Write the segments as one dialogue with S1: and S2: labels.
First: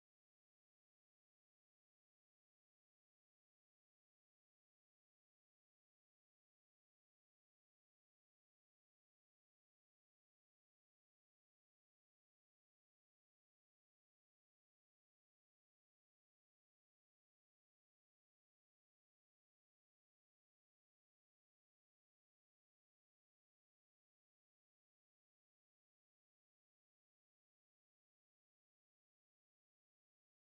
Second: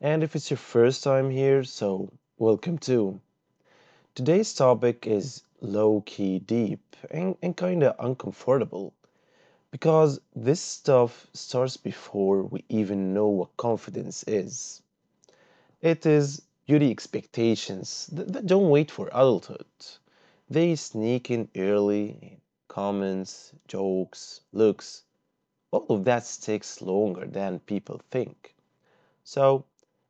S1: And if it's your first time here, so welcome too. Today's topic is low key deep and kind of uncomfortable because this stuff starts before we even know what confidence is. It is beauty expectations that don't wait for adulthood, they sneak in early comments, jokes, looks, all of that takes longer than people think. So,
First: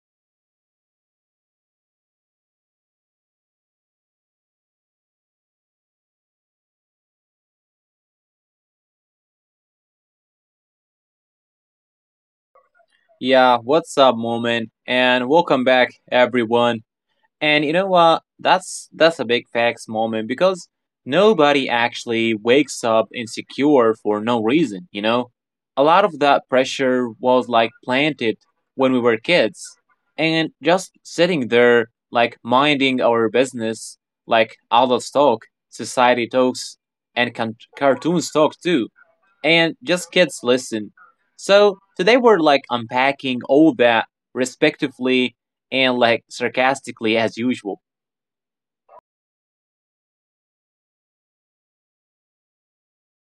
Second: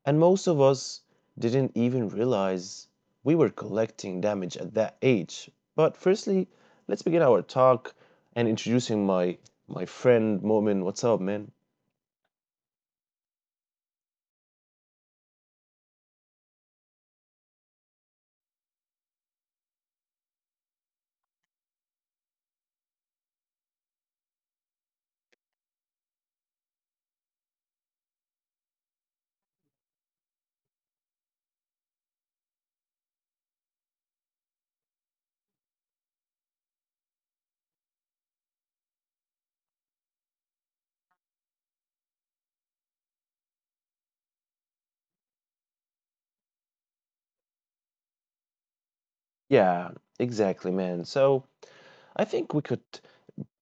S1: and most of us didn't even realize we were collecting damage at that age. But firstly, let's begin our talk and introducing my friend Momin. What's up, man?
S2: Yeah, what's up, moment? And welcome back, everyone. And you know what? That's a big facts moment because nobody actually wakes up insecure for no reason. A lot of that pressure was like planted when we were kids, and just sitting there like minding our business, like adults talk, society talks, and cartoons talk too and just kids listen. So today we're like unpacking all that respectively and like sarcastically as usual.
S1: Yeah, exactly, man. So I think we could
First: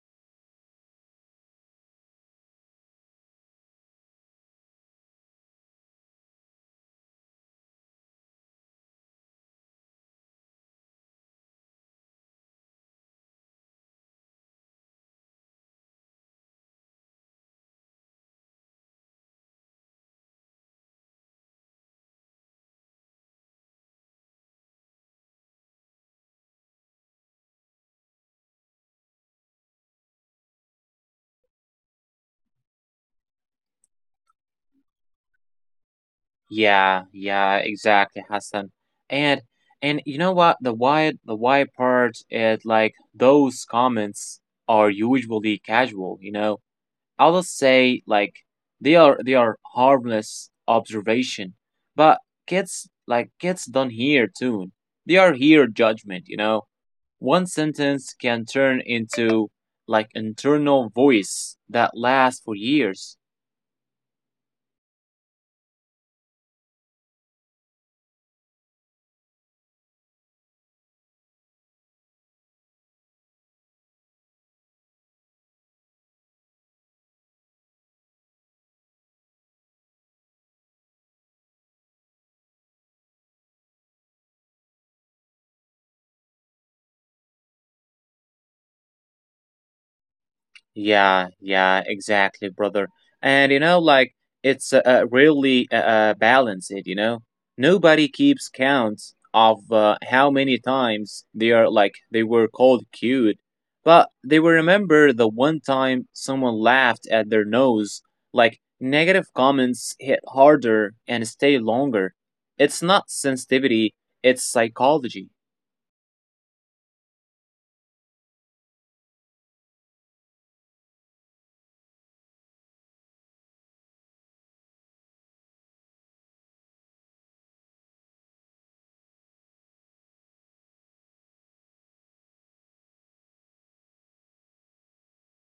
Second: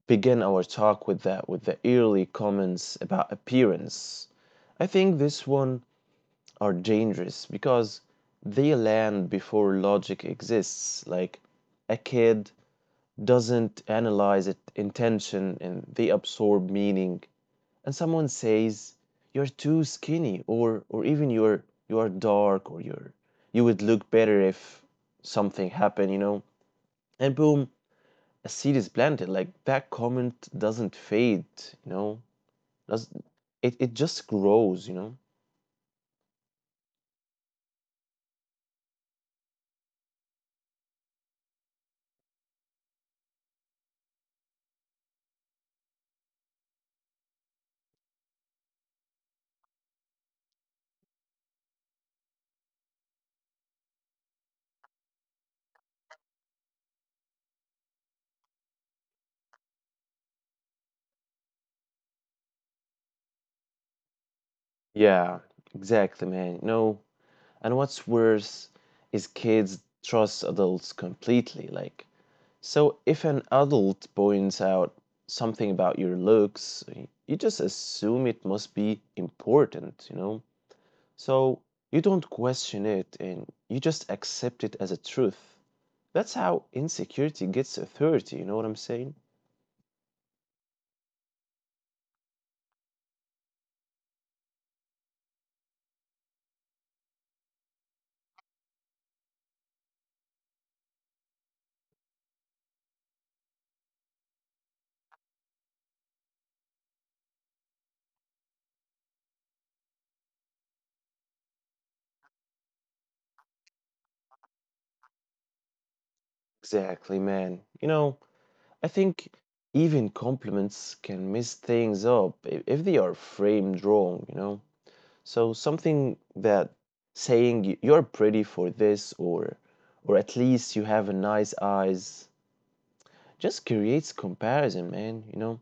S1: begin our talk with the early comments about appearance. I think this one are dangerous because they land before logic exists. Like a kid doesn't analyze it intention, and they absorb meaning. And someone says you're too skinny, or even you are dark, or you would look better if something happened, you know. And boom, a seed is planted. Like that comment doesn't fade, you know. Does it just grows, you know?
S2: Yeah, yeah, exactly, Hassan. And and you know what? The why part is like those comments are usually casual, you know. I'll just say like they are harmless observation. But kids like kids don't hear tune. They are here judgment, you know. One sentence can turn into like internal voice that lasts for years.
S1: Yeah, exactly, man. And what's worse is kids trust adults completely. Like, so if an adult points out something about your looks, you just assume it must be important, you know? So you don't question it and you just accept it as a truth. That's how insecurity gets authority, you know what I'm saying?
S2: Yeah, yeah, exactly, brother. And you know, like it's really balanced. You know, nobody keeps count of how many times they are like they were called cute, but they will remember the one time someone laughed at their nose. Like negative comments hit harder and stay longer. It's not sensitivity; it's psychology.
S1: Exactly, man. I think even compliments can mess things up, if they are framed wrong, you know? So something that saying you're pretty for this, or at least you have a nice eyes, just creates comparison, man, you know?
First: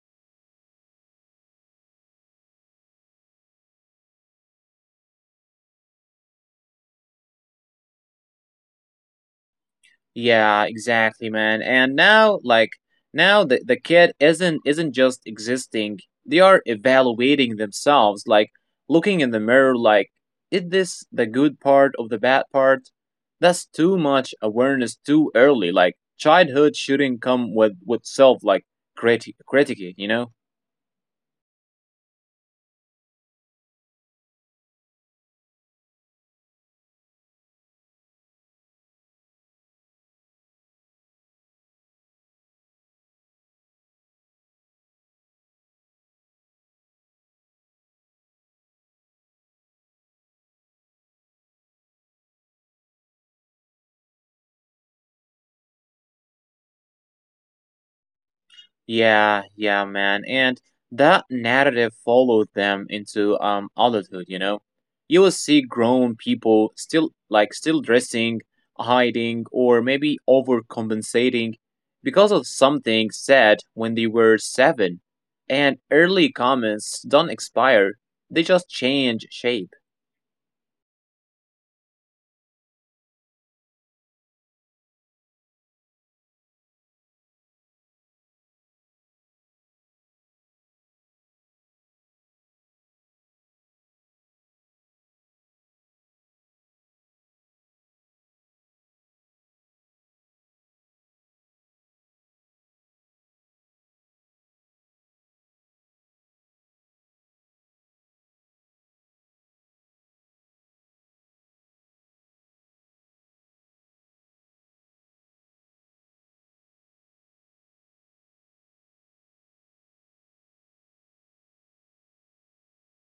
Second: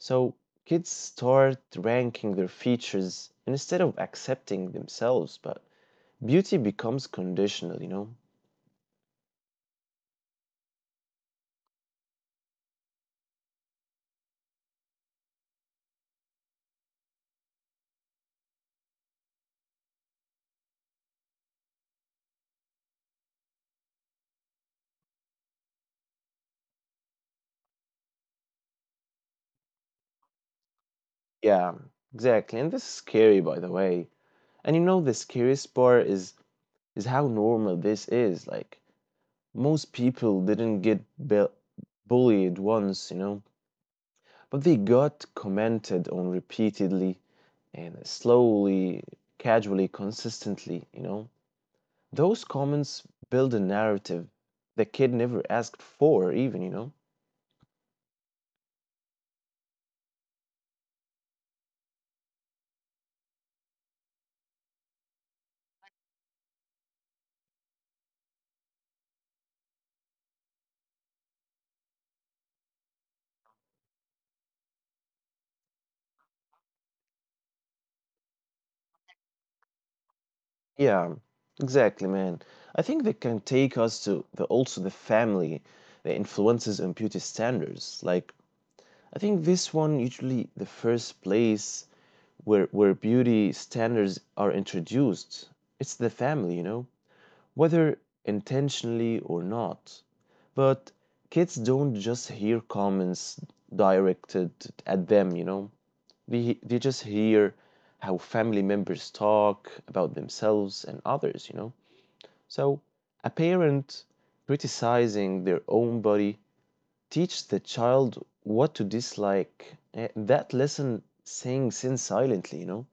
S1: So kids start ranking their features instead of accepting themselves, but beauty becomes conditional, you know?
S2: Yeah, exactly, man. And now, like now, the kid isn't just existing. They are evaluating themselves, like looking in the mirror, like is this the good part of the bad part? That's too much awareness too early. Like childhood shouldn't come with self like critique, you know.
S1: Yeah, exactly. And this is scary, by the way. And you know the scariest part is how normal this is. Like most people didn't get bullied once, you know? But they got commented on repeatedly and slowly, casually, consistently, you know. Those comments build a narrative the kid never asked for, even, you know.
S2: Yeah, yeah, man. And that narrative followed them into adulthood, you know. You will see grown people still dressing, hiding, or maybe overcompensating because of something said when they were seven. And early comments don't expire, they just change shape.
S1: Yeah, exactly, man. I think they can take us to the also the family, the influences and beauty standards. Like I think this one usually the first place where beauty standards are introduced. It's the family, you know, whether intentionally or not. But kids don't just hear comments directed at them, you know. They just hear how family members talk about themselves and others, you know. So a parent criticizing their own body teaches the child what to dislike. That lesson sinks in silently, you know.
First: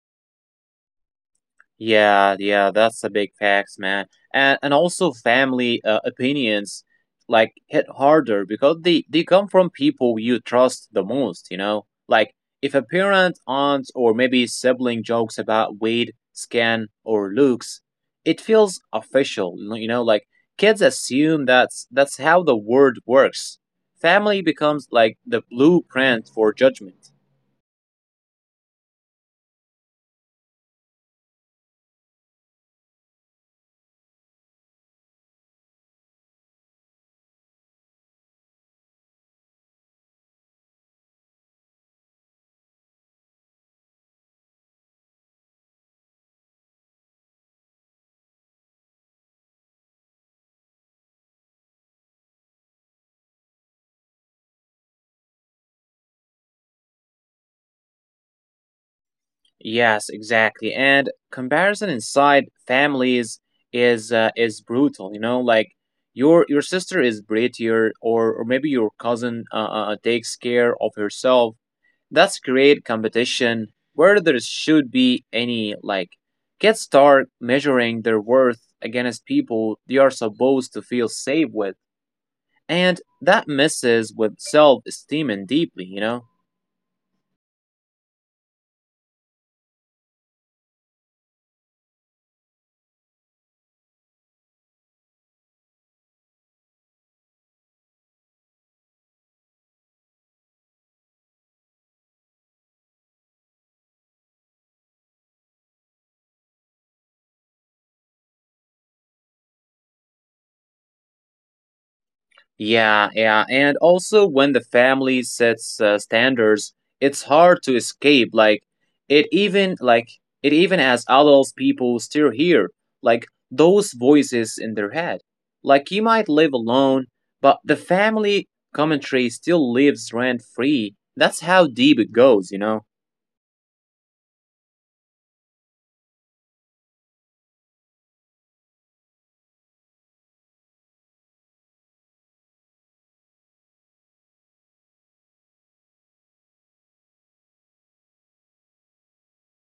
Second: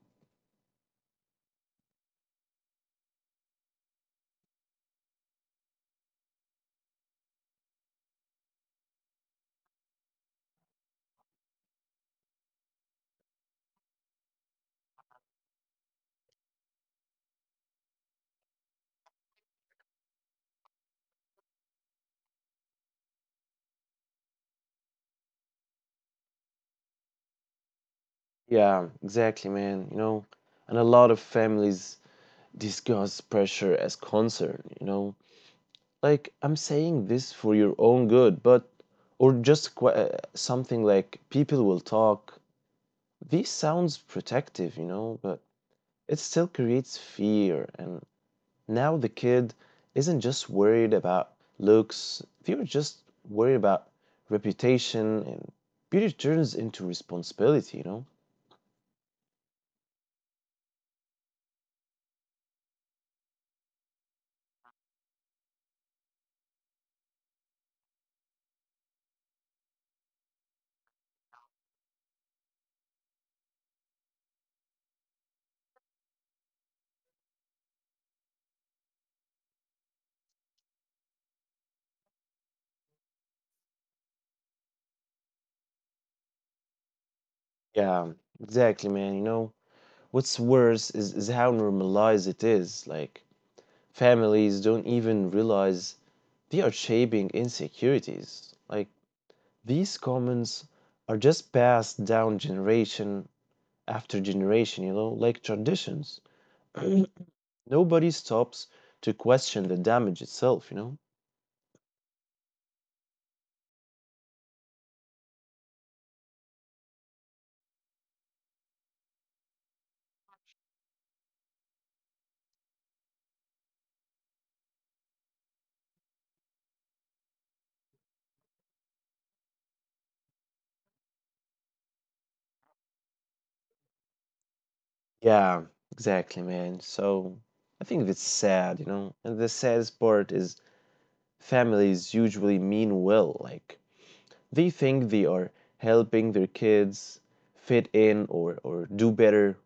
S2: Yeah, yeah, that's a big facts, man. And also family opinions like hit harder because they come from people you trust the most, you know? Like if a parent, aunt or maybe sibling jokes about weight, skin or looks, it feels official, you know, like kids assume that's how the world works. Family becomes like the blueprint for judgment.
S1: Yeah, exactly, man. And a lot of families discuss pressure as concern, you know? Like, I'm saying this for your own good, but, or just something like people will talk. This sounds protective, you know, but it still creates fear. And now the kid isn't just worried about looks, they're just worried about reputation, and beauty turns into responsibility, you know?
S2: Yes, exactly. And comparison inside families is brutal. You know, like your sister is prettier, or maybe your cousin takes care of herself. That's great competition. Where there should be any like, kids start measuring their worth against people they are supposed to feel safe with, and that messes with self esteem and deeply. You know.
S1: Yeah, exactly, man, you know? What's worse is how normalized it is. Like, families don't even realize they are shaping insecurities. Like these comments are just passed down generation after generation, you know, like traditions. Nobody stops to question the damage itself, you know?
S2: Yeah, yeah. And also, when the family sets standards, it's hard to escape. Like, it even as adults, people still hear, like, those voices in their head. Like, you might live alone, but the family commentary still lives rent free. That's how deep it goes, you know?
S1: Yeah, exactly, man. So I think it's sad, you know? And the saddest part is families usually mean well. Like they think they are helping their kids fit in, or do better.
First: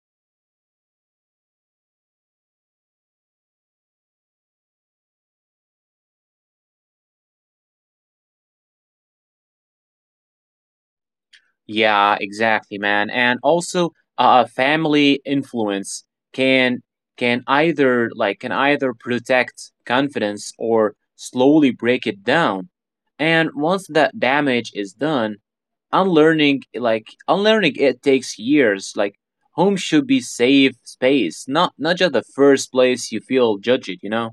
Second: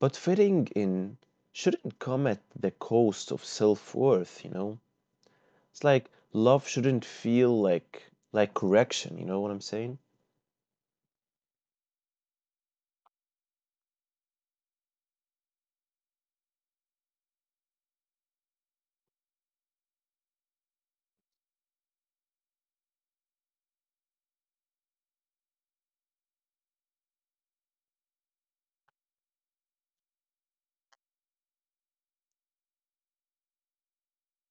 S1: But fitting in shouldn't come at the cost of self worth, you know? It's like love shouldn't feel like correction, you know what I'm saying?
S2: Yeah, exactly, man. And also, family influence can can either like can either protect confidence or slowly break it down. And once that damage is done, unlearning it takes years. Like home should be safe space, not just the first place you feel judged, you know?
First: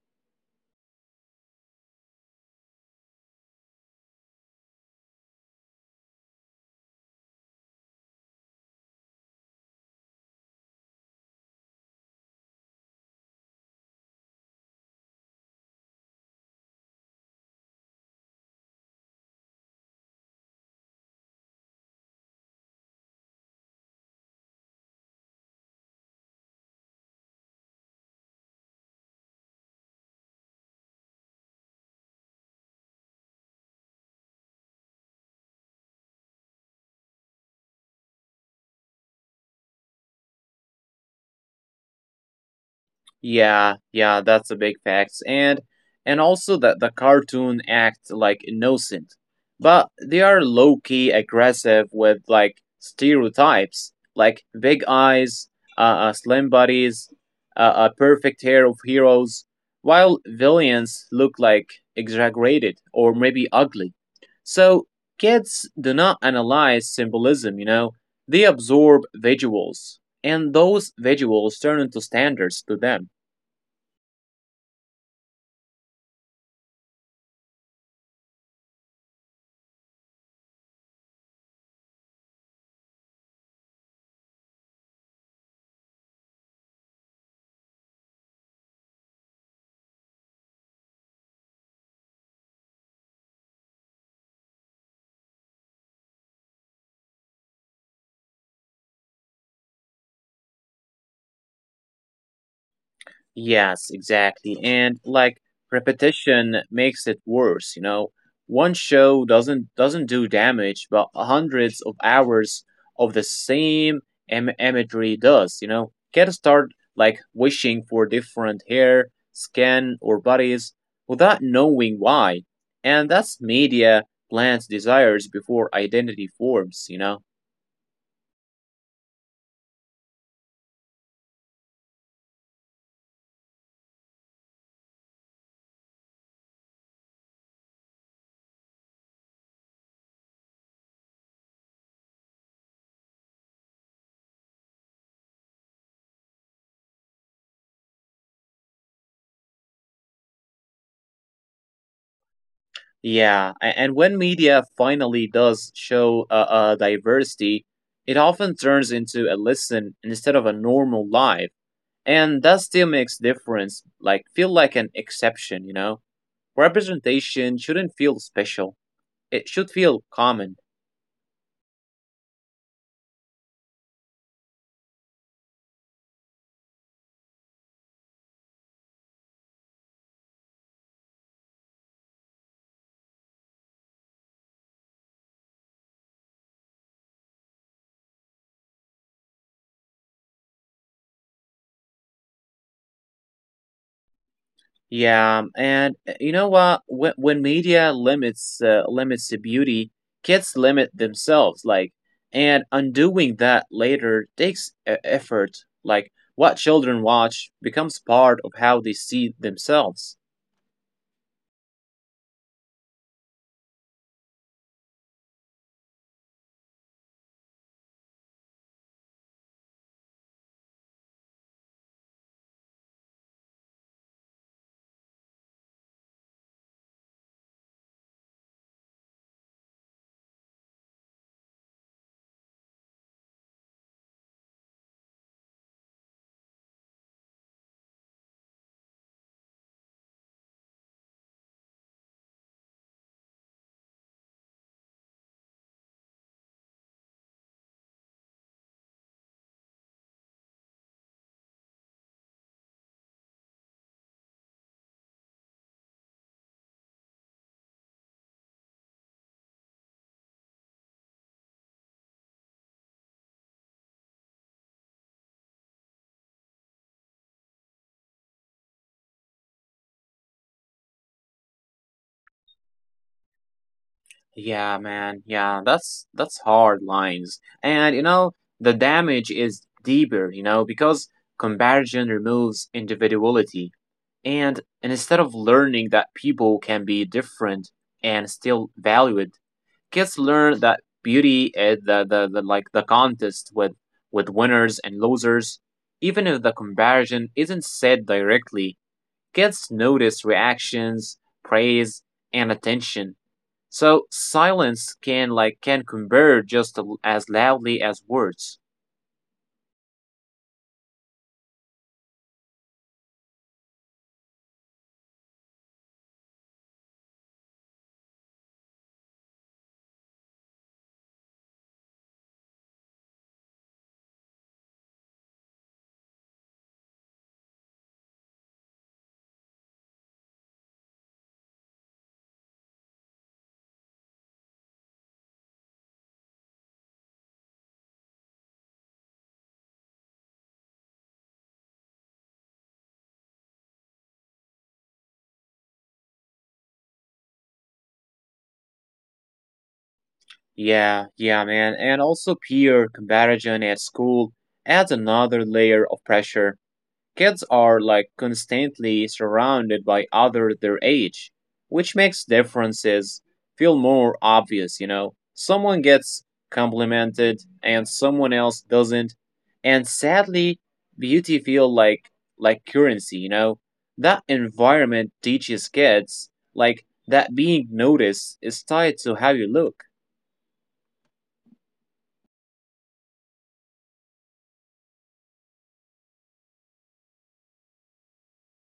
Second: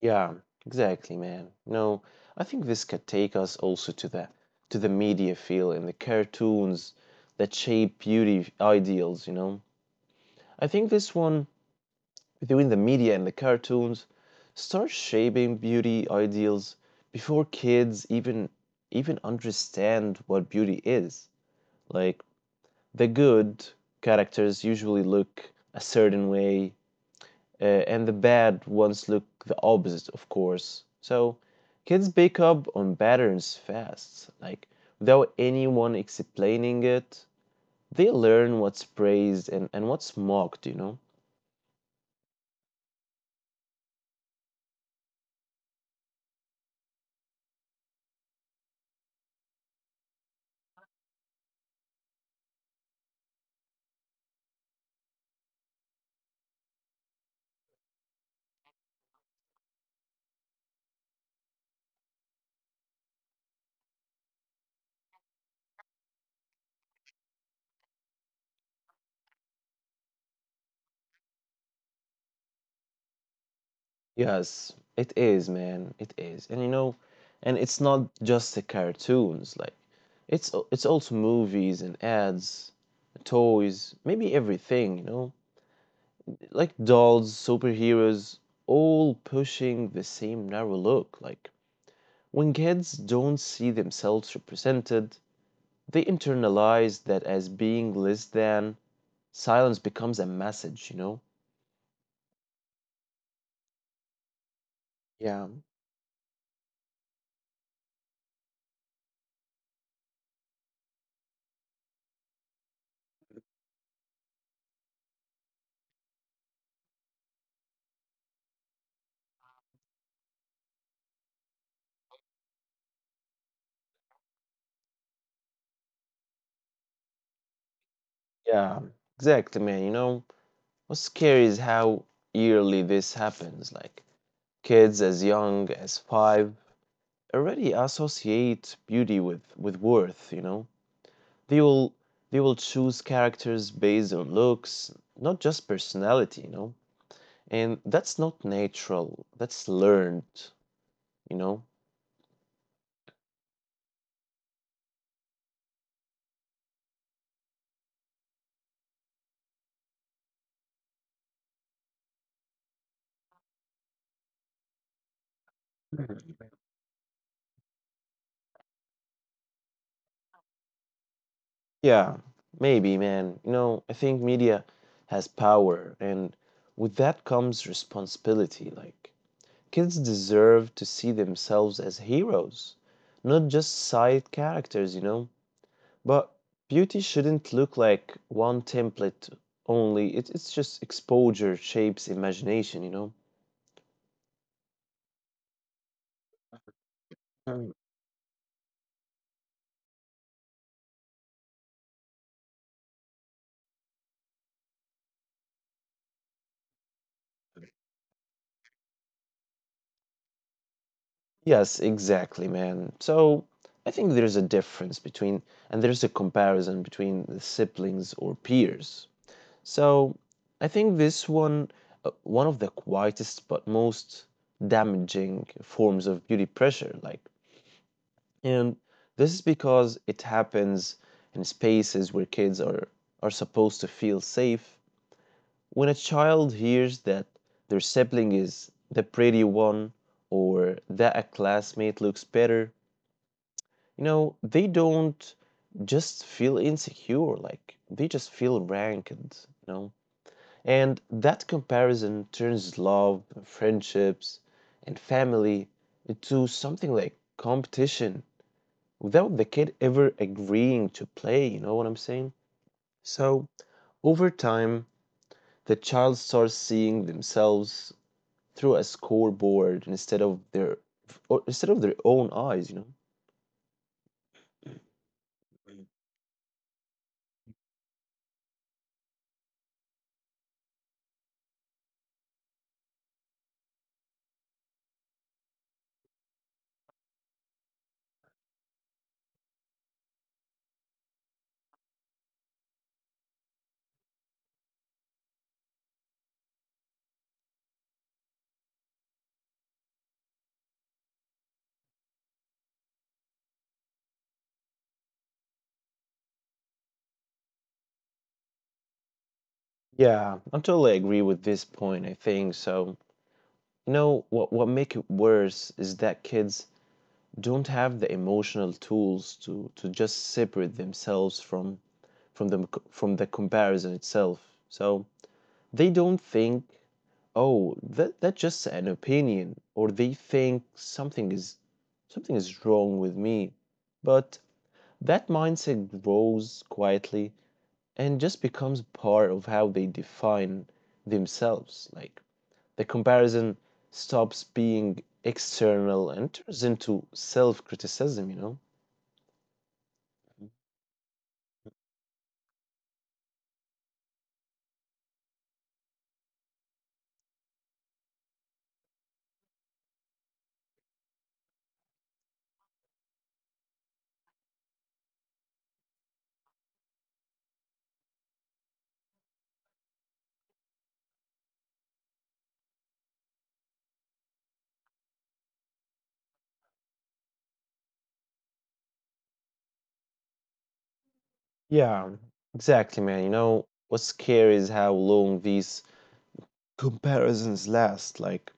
S1: Yeah, exactly, man. No, I think this could take us also to the media field and the cartoons that shape beauty ideals, you know? I think this one, between the media and the cartoons, starts shaping beauty ideals before kids even understand what beauty is. Like the good characters usually look a certain way, uh, and the bad ones look the opposite, of course. So kids pick up on patterns fast, like, without anyone explaining it, they learn what's praised and what's mocked, you know.
S2: Yeah, yeah, that's a big fact. And also that the cartoon act like innocent, but they are low key aggressive with like stereotypes, like big eyes, slim bodies, a perfect hair of heroes, while villains look like exaggerated or maybe ugly. So kids do not analyze symbolism, you know, they absorb visuals, and those visuals turn into standards to them.
S1: Yes, it is, man, it is. And you know, and it's not just the cartoons, like it's it's also movies and ads, toys, maybe everything, you know, like dolls, superheroes, all pushing the same narrow look. Like when kids don't see themselves represented, they internalize that as being less than. Silence becomes a message, you know?
S2: Yes, exactly. And like
S1: Yeah,
S2: repetition makes it worse, you know. One show doesn't do damage, but hundreds of hours of the same imagery does, you know. Kids start like wishing for different hair, skin, or bodies without knowing why. And that's media plants desires before identity forms, you know.
S1: yeah, exactly, man. You know, what's scary is how yearly this happens. Like kids as young as five already associate beauty with worth, you know? They will they will choose characters based on looks, not just personality, you know? And that's not natural. That's learned, you know?
S2: Yeah, and when media finally does show diversity, it often turns into a lesson instead of a normal life, and that still makes difference. Like feel like an exception, you know. Representation shouldn't feel special; it should feel common.
S1: Yeah, maybe, man. You know, I think media has power, and with that comes responsibility. Like, kids deserve to see themselves as heroes, not just side characters, you know? But beauty shouldn't look like one template only. It's just exposure shapes imagination, you know?
S2: Yeah, and you know what? When
S1: Mm.
S2: media limits limits the beauty, kids limit themselves. Like, and undoing that later takes effort. Like, what children watch becomes part of how they see themselves.
S1: Yes, exactly, man. So I think there's a comparison between the siblings or peers. So I think this one, one of the quietest but most damaging forms of beauty pressure. Like, and this is because it happens in spaces where kids are supposed to feel safe. When a child hears that their sibling is the pretty one, or that a classmate looks better, you know, they don't just feel insecure, like they just feel ranked, you know. And that comparison turns love, friendships, and family into something like competition without the kid ever agreeing to play, you know what I'm saying? So, over time, the child starts seeing themselves through a scoreboard instead of their own eyes, you know.
S2: Yeah, man. Yeah, that's hard lines. And you know, the damage is deeper. You know, because comparison removes individuality. And instead of learning that people can be different and still valued, kids learn that beauty is the contest with winners and losers. Even if the comparison isn't said directly, kids notice reactions, praise, and attention. So silence can like can convert just as loudly as words.
S1: Yeah, I totally agree with this point, I think. So, you know, what make it worse is that kids don't have the emotional tools to just separate themselves from the comparison itself. So, they don't think, oh, that's just an opinion, or they think something is wrong with me. But that mindset grows quietly and just becomes part of how they define themselves. Like the comparison stops being external and turns into self-criticism, you know?
S2: Yeah, yeah, man. And also peer comparison at school adds another layer of pressure. Kids are like constantly surrounded by other their age, which makes differences feel more obvious, you know. Someone gets complimented and someone else doesn't. And sadly, beauty feel like currency, you know. That environment teaches kids like that being noticed is tied to how you look.
S1: Yeah, exactly, man. You know, what's scary is how long these comparisons last. Like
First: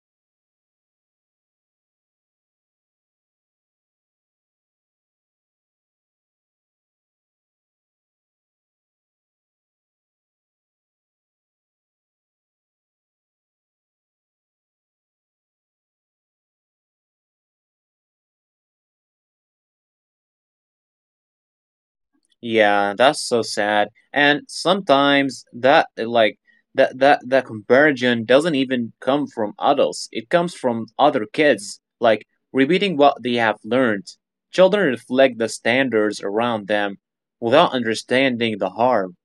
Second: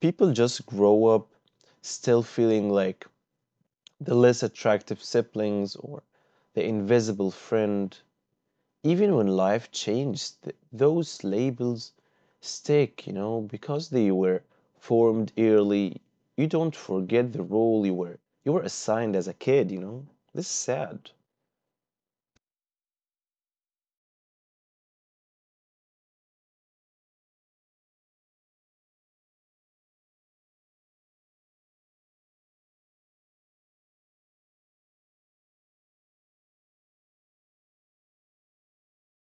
S1: people just grow up still feeling like the less attractive siblings or the invisible friend. Even when life changed, those labels stick, you know, because they were formed early. You don't forget the role you were assigned as a kid, you know. This is sad.
S2: Yeah, that's so sad. And sometimes that that comparison doesn't even come from adults. It comes from other kids, like repeating what they have learned. Children reflect the standards around them without understanding the harm,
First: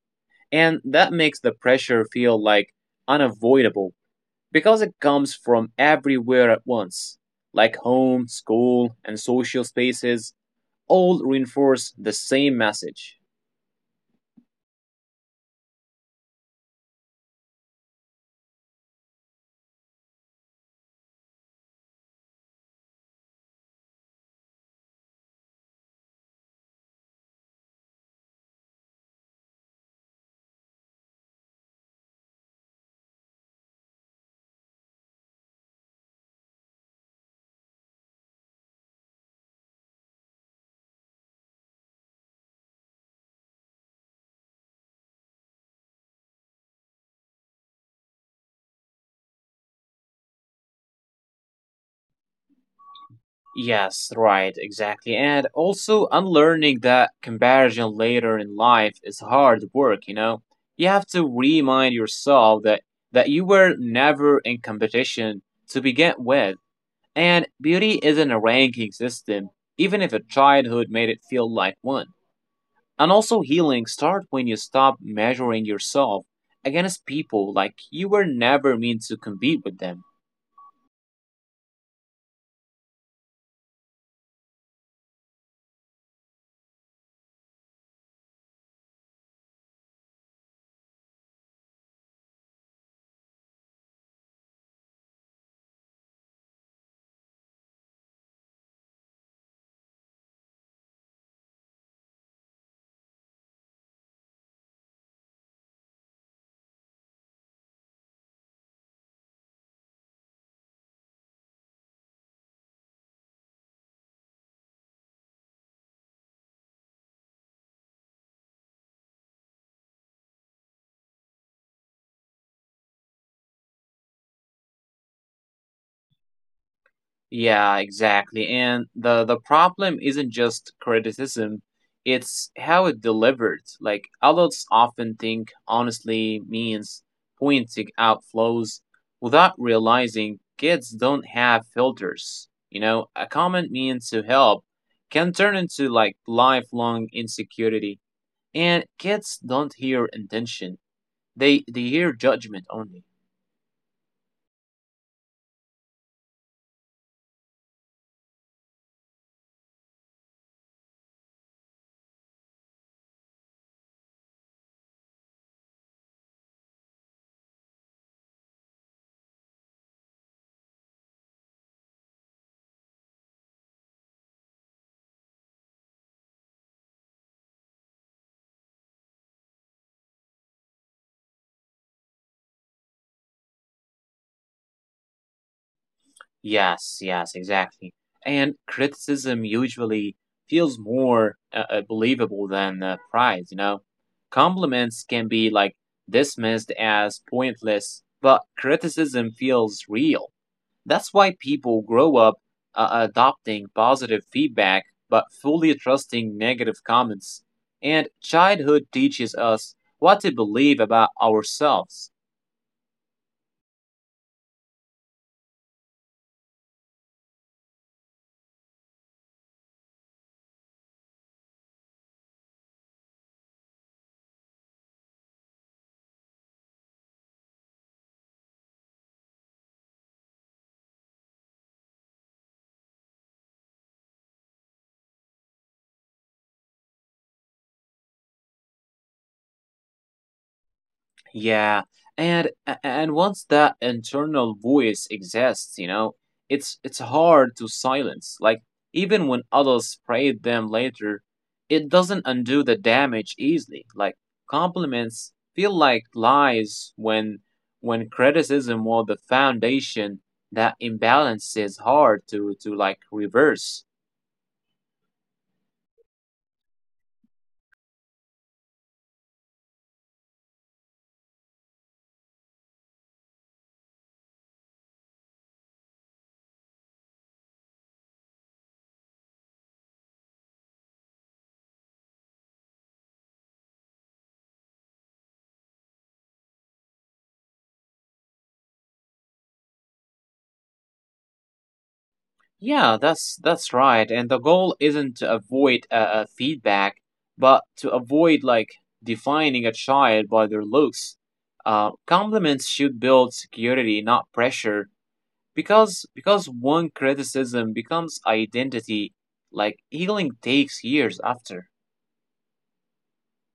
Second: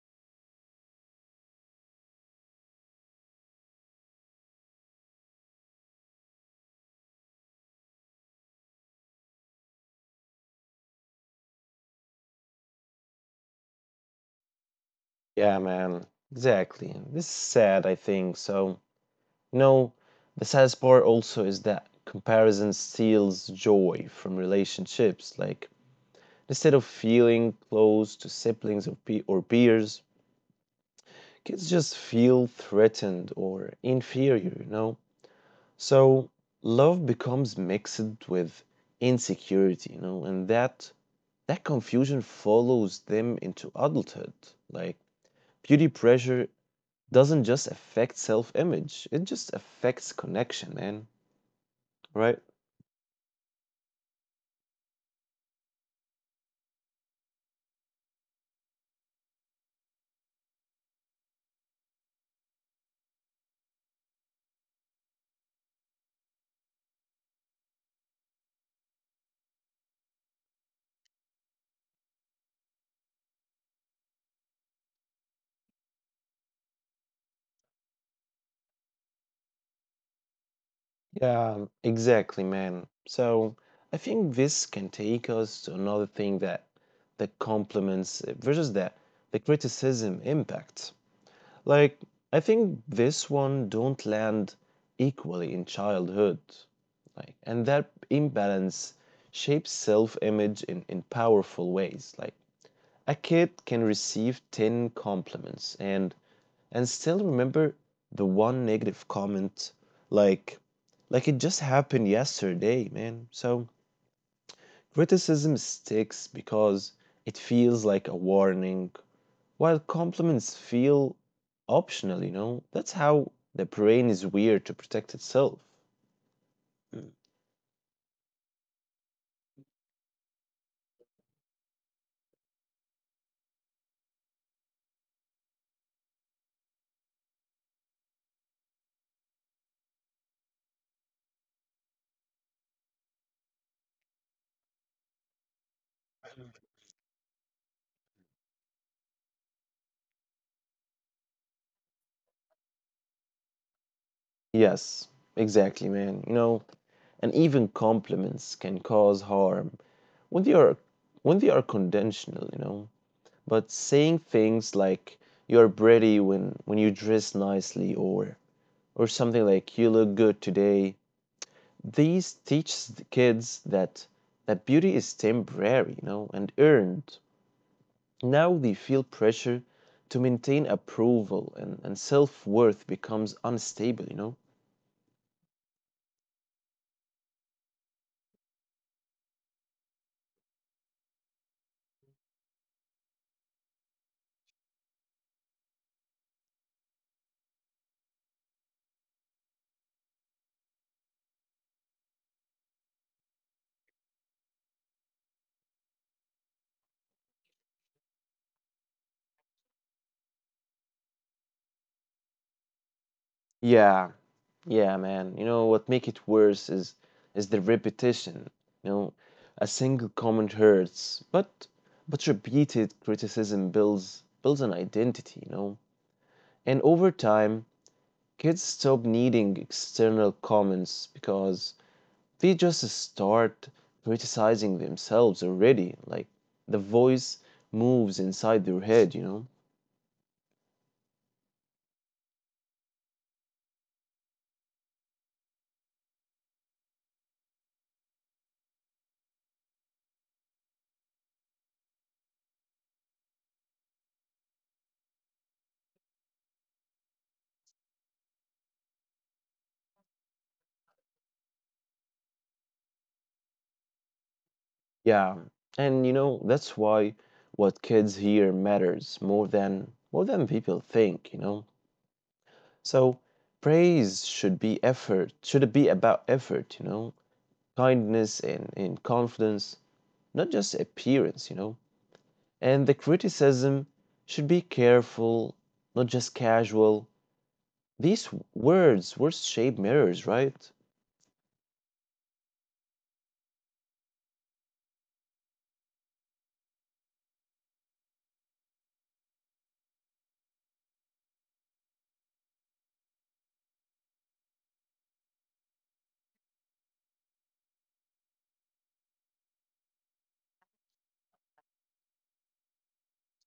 S2: and that makes the pressure feel like unavoidable because it comes from everywhere at once, like home, school, and social spaces all reinforce the same message.
S1: Yeah, man. Exactly. This is sad, I think. No, the saddest part also is that comparison steals joy from relationships. Like, instead of feeling close to siblings, or peers, kids just feel threatened or inferior, you know? So, love becomes mixed with insecurity, you know, and that confusion follows them into adulthood. Like, beauty pressure doesn't just affect self-image, it just affects connection, man, right?
S2: Yes, right, exactly. And also, unlearning that comparison later in life is hard work, you know? You have to remind yourself that you were never in competition to begin with. And beauty isn't a ranking system, even if a childhood made it feel like one. And also, healing starts when you stop measuring yourself against people like you were never meant to compete with them.
S1: Yeah, exactly, man. So I think this can take us to another thing, that the compliments versus that the criticism impact. Like I think this one don't land equally in childhood. Like, and that imbalance shapes self-image in powerful ways. Like a kid can receive 10 compliments and still remember the one negative comment, like like it just happened yesterday, man. So criticism sticks because it feels like a warning, while compliments feel optional, you know? That's how the brain is weird to protect itself. Mm.
S2: Yeah, exactly. And the problem isn't just criticism, it's how it delivered. Like adults often think honestly means pointing out flaws without realizing kids don't have filters. You know, a comment means to help can turn into like lifelong insecurity. And kids don't hear intention. They hear judgment only.
S1: Yes, exactly, man. You know, and even compliments can cause harm when they are when they are conventional, you know. But saying things like you're pretty when you dress nicely, or something like you look good today, these teach the kids that beauty is temporary, you know, and earned. Now they feel pressure to maintain approval, and self-worth becomes unstable, you know.
S2: Yes, yes, exactly. And criticism usually feels more believable than praise, you know? Compliments can be like dismissed as pointless, but criticism feels real. That's why people grow up adopting positive feedback but fully trusting negative comments. And childhood teaches us what to believe about ourselves.
S1: Yeah, yeah, man. You know what make it worse is the repetition. You know, a single comment hurts, but repeated criticism builds an identity, you know. And over time, kids stop needing external comments because they just start criticizing themselves already. Like the voice moves inside their head, you know.
S2: Yeah, and and once that internal voice exists, you know, it's hard to silence. Like even when others praise them later, it doesn't undo the damage easily. Like compliments feel like lies when criticism was the foundation that imbalance is hard to reverse.
S1: Yeah, and you know that's why what kids hear matters more than people think, you know. So praise should it be about effort, you know, kindness and confidence, not just appearance, you know. And the criticism should be careful, not just casual. These words shape mirrors, right?
S2: Yeah, that's right. And the goal isn't to avoid feedback, but to avoid like defining a child by their looks. Compliments should build security, not pressure, because one criticism becomes identity. Like healing takes years after.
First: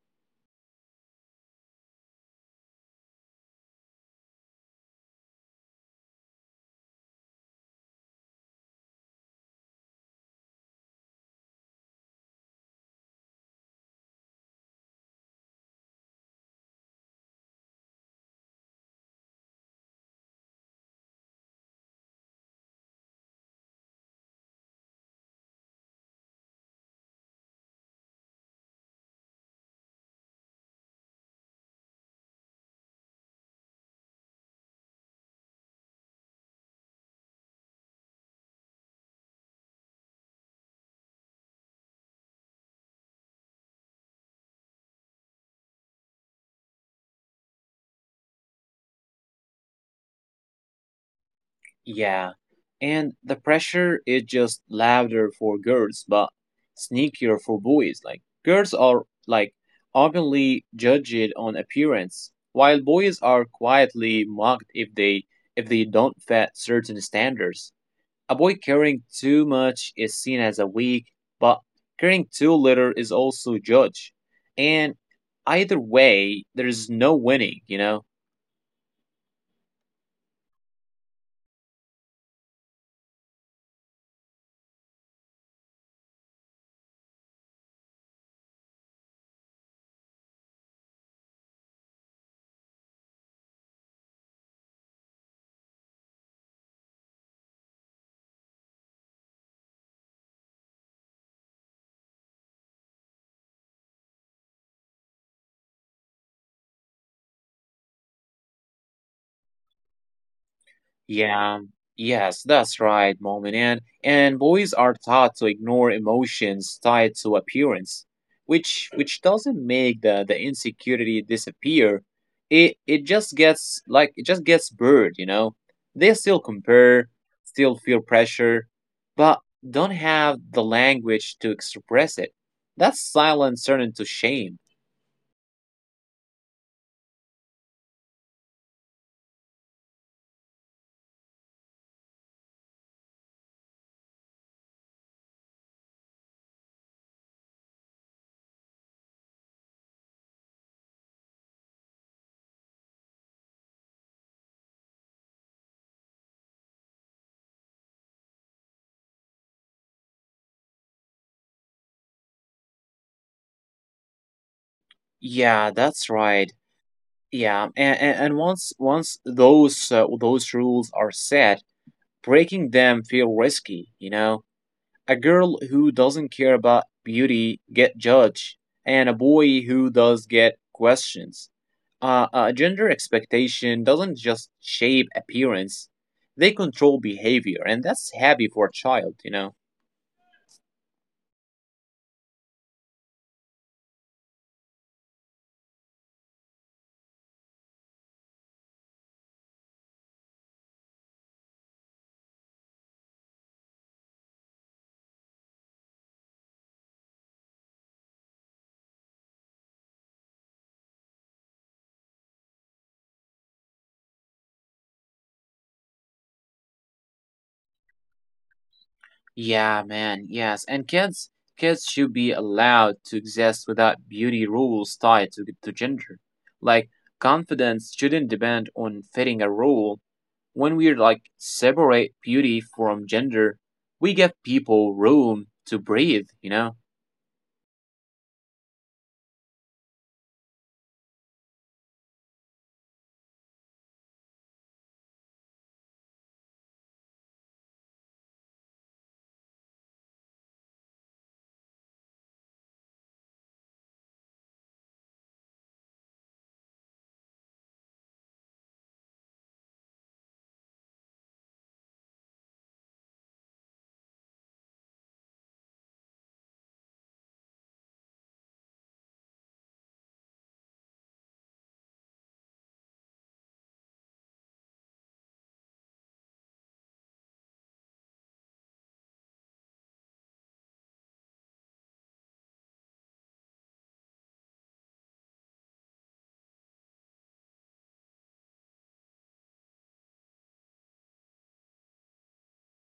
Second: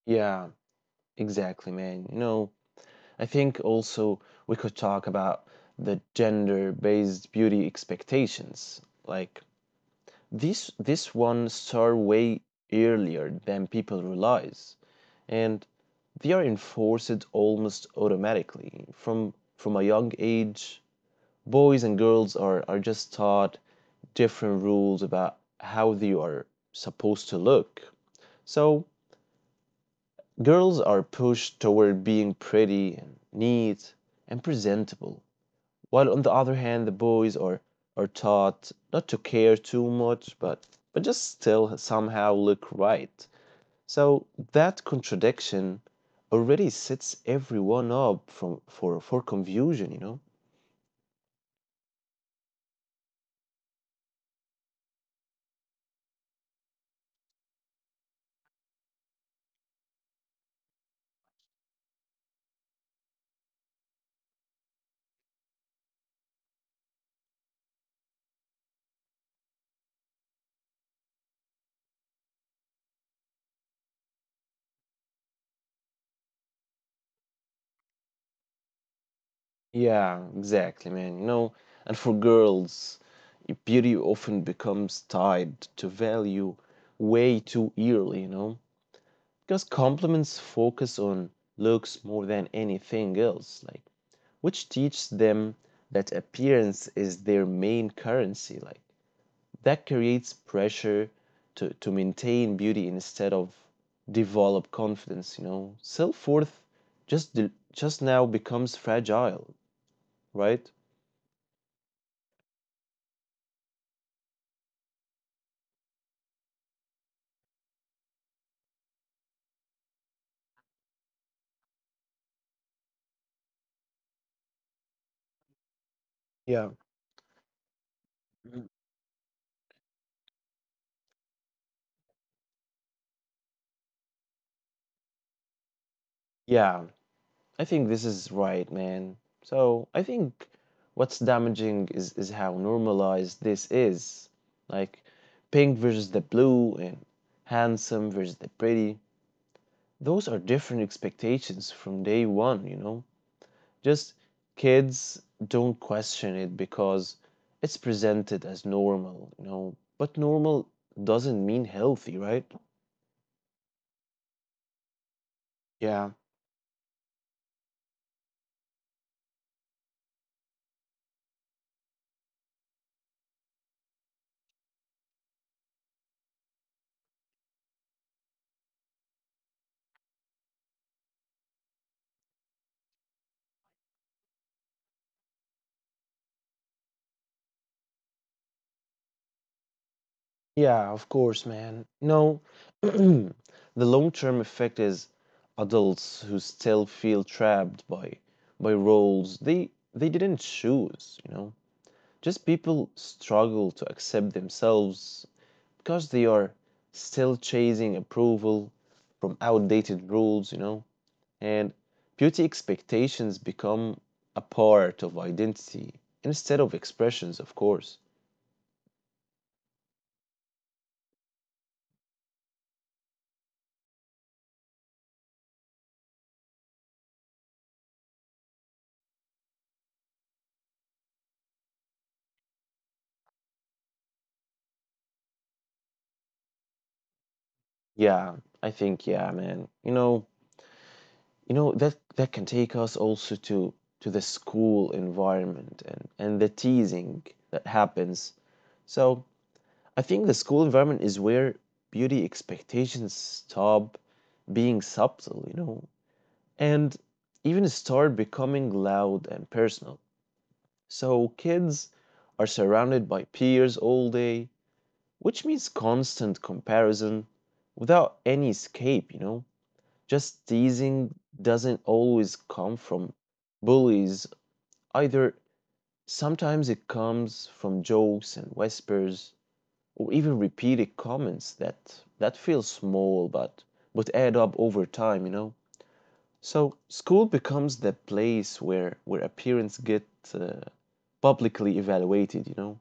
S1: Yeah, exactly, man. You know, I think also we could talk about the gender-based beauty expectations. Like this one start way earlier than people realize, and they are enforced almost automatically. From a young age, boys and girls are just taught different rules about how they are supposed to look. So girls are pushed toward being pretty and neat and presentable, while on the other hand the boys are taught not to care too much, but just still somehow look right. So that contradiction already sets everyone up from for confusion, you know?
S2: Yeah, and the pressure is just louder for girls, but sneakier for boys. Like girls are like openly judged on appearance, while boys are quietly mocked if they don't fit certain standards. A boy caring too much is seen as a weak, but caring too little is also judged. And either way, there is no winning, you know.
S1: Yeah, exactly, man. And for girls, beauty often becomes tied to value way too early, you know? Because compliments focus on looks more than anything else. Like, which teaches them that appearance is their main currency. Like, that creates pressure to maintain beauty instead of develop confidence, self-worth just now becomes fragile, right?
S2: Yeah, yes, that's right, Mom and Ann. And boys are taught to ignore emotions tied to appearance, which doesn't make the insecurity disappear. It just gets like it just gets blurred, you know. They still
S1: Yeah.
S2: compare, still feel
S1: Mhm.
S2: pressure, but don't have the language to express it. That's silence turned into shame.
S1: Yeah, I think this is right, man. So I think what's damaging is how normalized this is. Like, pink versus the blue, and handsome versus the pretty, those are different expectations from day one, you know? Just, kids don't question it because it's presented as normal, you know? But normal doesn't mean healthy, right?
S2: Yeah, that's
S1: Yeah.
S2: right. Yeah, and once those rules are set, breaking them feel risky, you know. A girl who doesn't care about beauty get judged, and a boy who does get questions. Gender expectation doesn't just shape appearance; they control behavior, and that's heavy for a child, you know.
S1: Yeah, of course, man. No, the long-term effect is adults who still feel trapped by roles they didn't choose, you know. Just, people struggle to accept themselves because they are still chasing approval from outdated rules, you know, and beauty expectations become a part of identity instead of expressions, of course.
S2: Yeah, man, yes. And kids should be allowed to exist without beauty rules tied to gender. Like confidence shouldn't depend on fitting a rule when we like separate beauty from gender, we give people room to breathe, you know?
S1: Yeah, I think, yeah, man. You know, that that can take us also to the school environment and the teasing that happens. So, I think the school environment is where beauty expectations stop being subtle, you know, and even start becoming loud and personal. So kids are surrounded by peers all day, which means constant comparison without any escape, you know? Just, teasing doesn't always come from bullies either. Sometimes it comes from jokes and whispers, or even repeated comments that that feel small but add up over time, you know? So school becomes the place where appearance get uh, publicly evaluated, you know?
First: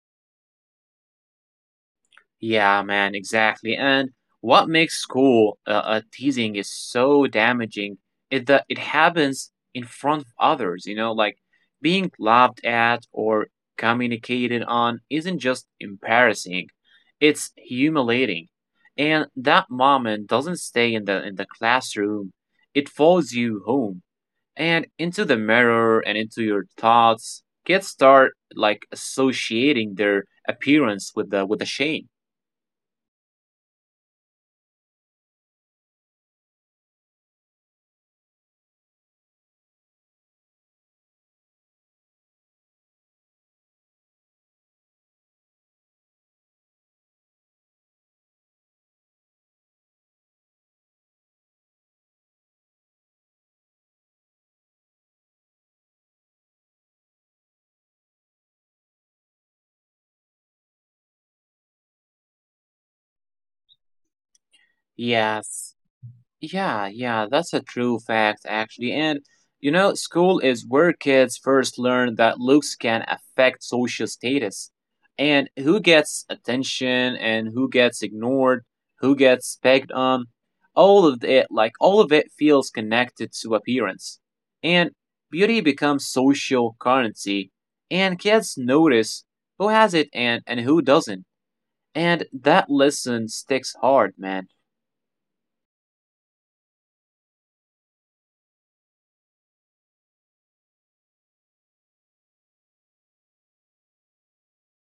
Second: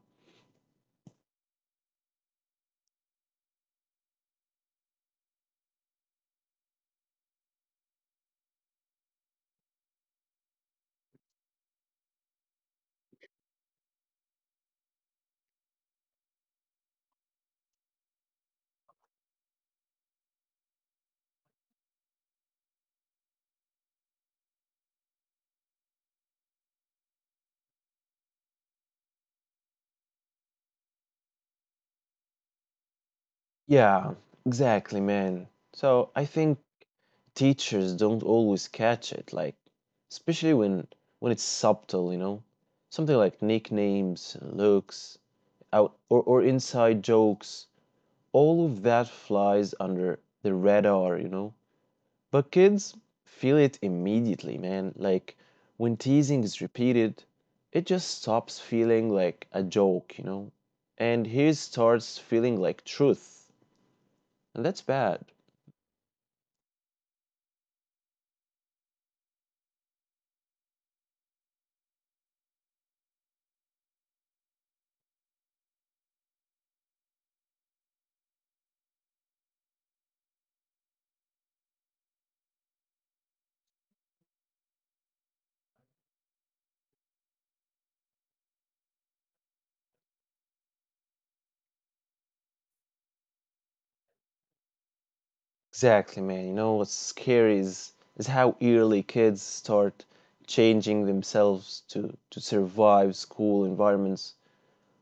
S2: Yeah, man, exactly. And what makes school teasing is so damaging is that it happens in front of others, you know, like being laughed at or communicated on isn't just embarrassing, it's humiliating. And that moment doesn't stay in the classroom. It follows you home and into the mirror and into your thoughts kids start like associating their appearance with the shame.
S1: Yeah, exactly, man. So I think teachers don't always catch it, like, especially when it's subtle, you know? Something like nicknames, looks out, or inside jokes, all of that flies under the radar, you know? But kids feel it immediately, man. Like, when teasing is repeated, it just stops feeling like a joke, you know, and here starts feeling like truth. And that's bad.
S2: Yes. Yeah, yeah, that's a true fact, actually. And, you know, school is where kids first learn that looks can affect social status and who gets attention and who gets ignored, who gets picked on. All of it, like, all of it feels connected to appearance. And beauty becomes social currency, and kids notice who has it and who doesn't. And that lesson sticks hard, man.
S1: Exactly, man. You know what's scary is how early kids start changing themselves to survive school environments.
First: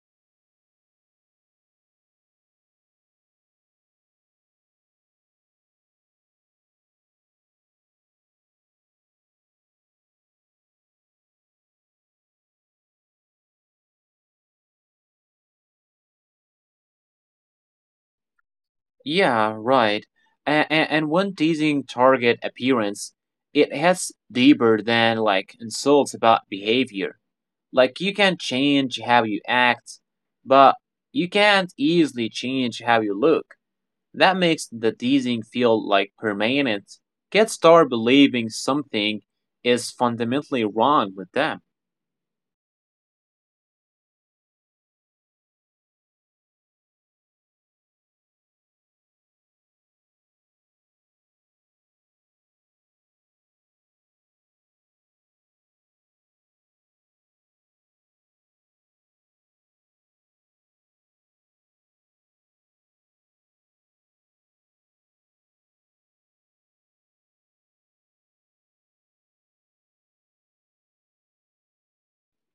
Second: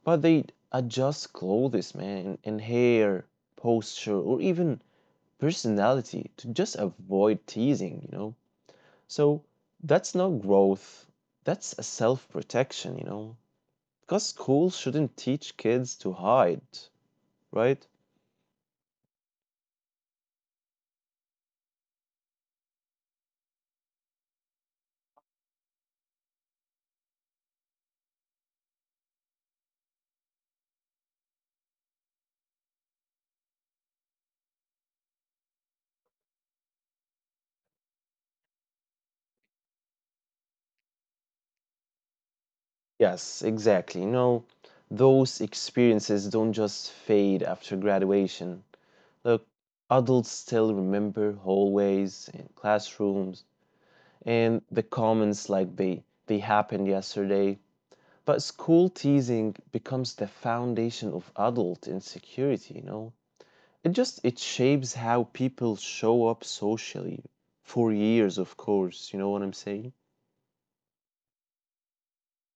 S1: But they adjust clothes, man, and hair, posture, or even personality to just avoid teasing, you know? So that's not growth, that's a self protection, you know, because school shouldn't teach kids to hide, right?
S2: Yeah, right. And when teasing target appearance, it hits deeper than like insults about behavior. Like you can change how you act, but you can't easily change how you look. That makes the teasing feel like permanent. Kids start believing something is fundamentally wrong with them.
S1: Yes, exactly. No, those experiences don't just fade after graduation. Look, adults still remember hallways and classrooms and the comments like they happened yesterday. But school teasing becomes the foundation of adult insecurity, you know? It just it shapes how people show up socially for years, of course. You know what I'm saying?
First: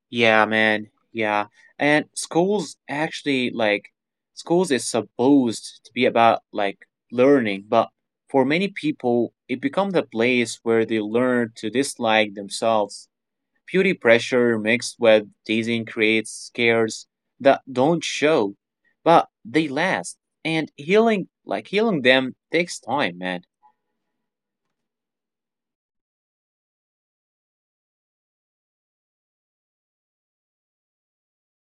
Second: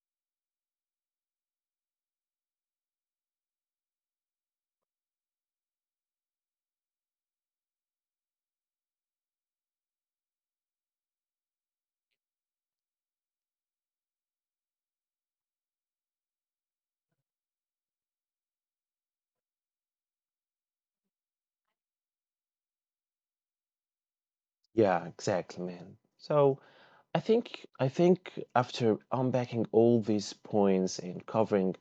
S2: Yeah, man. Yeah. And schools actually like schools is supposed to be about like learning, but for many people it becomes a place where they learn to dislike themselves. Beauty pressure mixed with teasing creates scares that don't show, but they last. And healing, like healing them, takes time, man.
S1: Yeah, exactly, man. So I think after unpacking all these points and covering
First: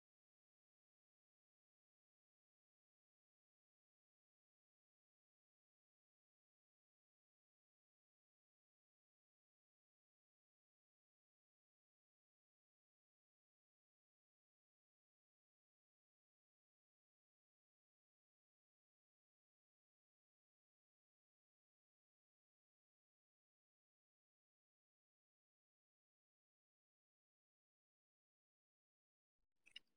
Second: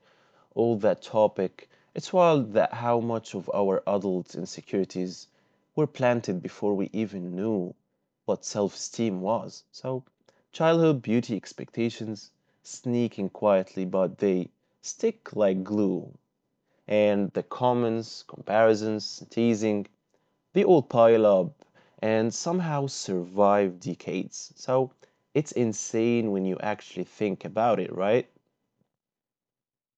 S1: all that topic, it's wild that how much of our adult insecurities were planted before we even knew what self-esteem was. So childhood beauty expectations sneak in quietly, but they stick like glue, and the comments, comparisons, teasing, they all pile up and somehow survive decades. So it's insane when you actually think about it, right?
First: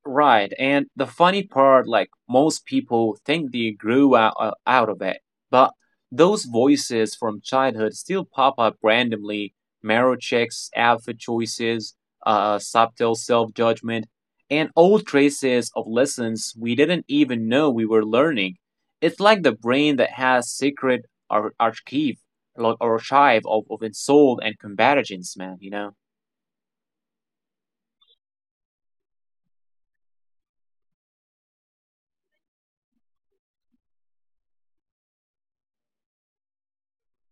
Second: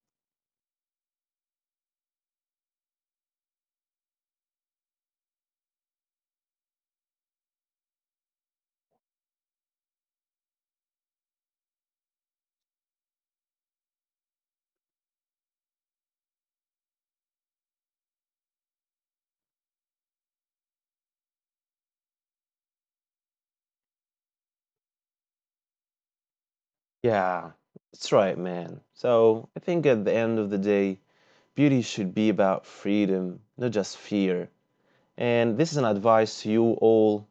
S2: Right. And the funny part, like most people think they grew out, out of it, but those voices from childhood still pop up randomly. Marrow checks, outfit choices, subtle self judgment, and old traces of lessons we didn't even know we were learning. It's like the brain that has secret archive, like archive of insult and combatitions, man. You know.
S1: Yeah, that's right, man. So I think at the end of the day, beauty should be about freedom, not just fear. And this is an advice to you all,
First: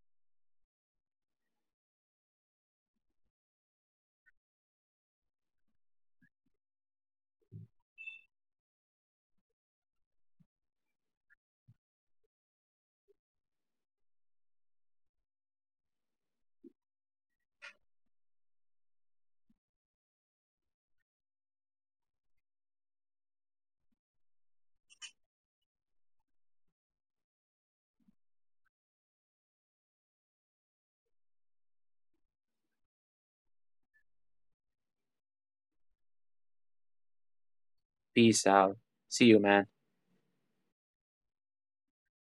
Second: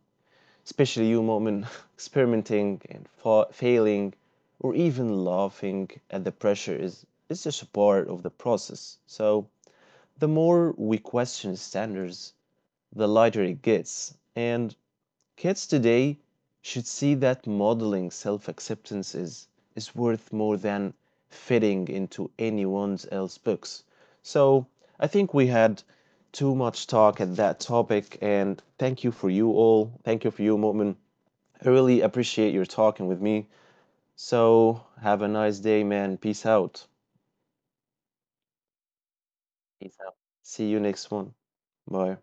S1: especially you, Mu'min, experimenting and failing or even laughing at the pressure is just a part of the process. So the more we question standards, the lighter it gets. And kids today should see that modeling self acceptance is worth more than fitting into anyone else's books. So I think we had too much talk at that topic, and thank you for you all. Thank you for you, Mu'min. I really appreciate your talking with me. So, have a nice day, man. Peace out.
S2: Peace out. See you, man.
S1: Peace out. See you next one. Bye.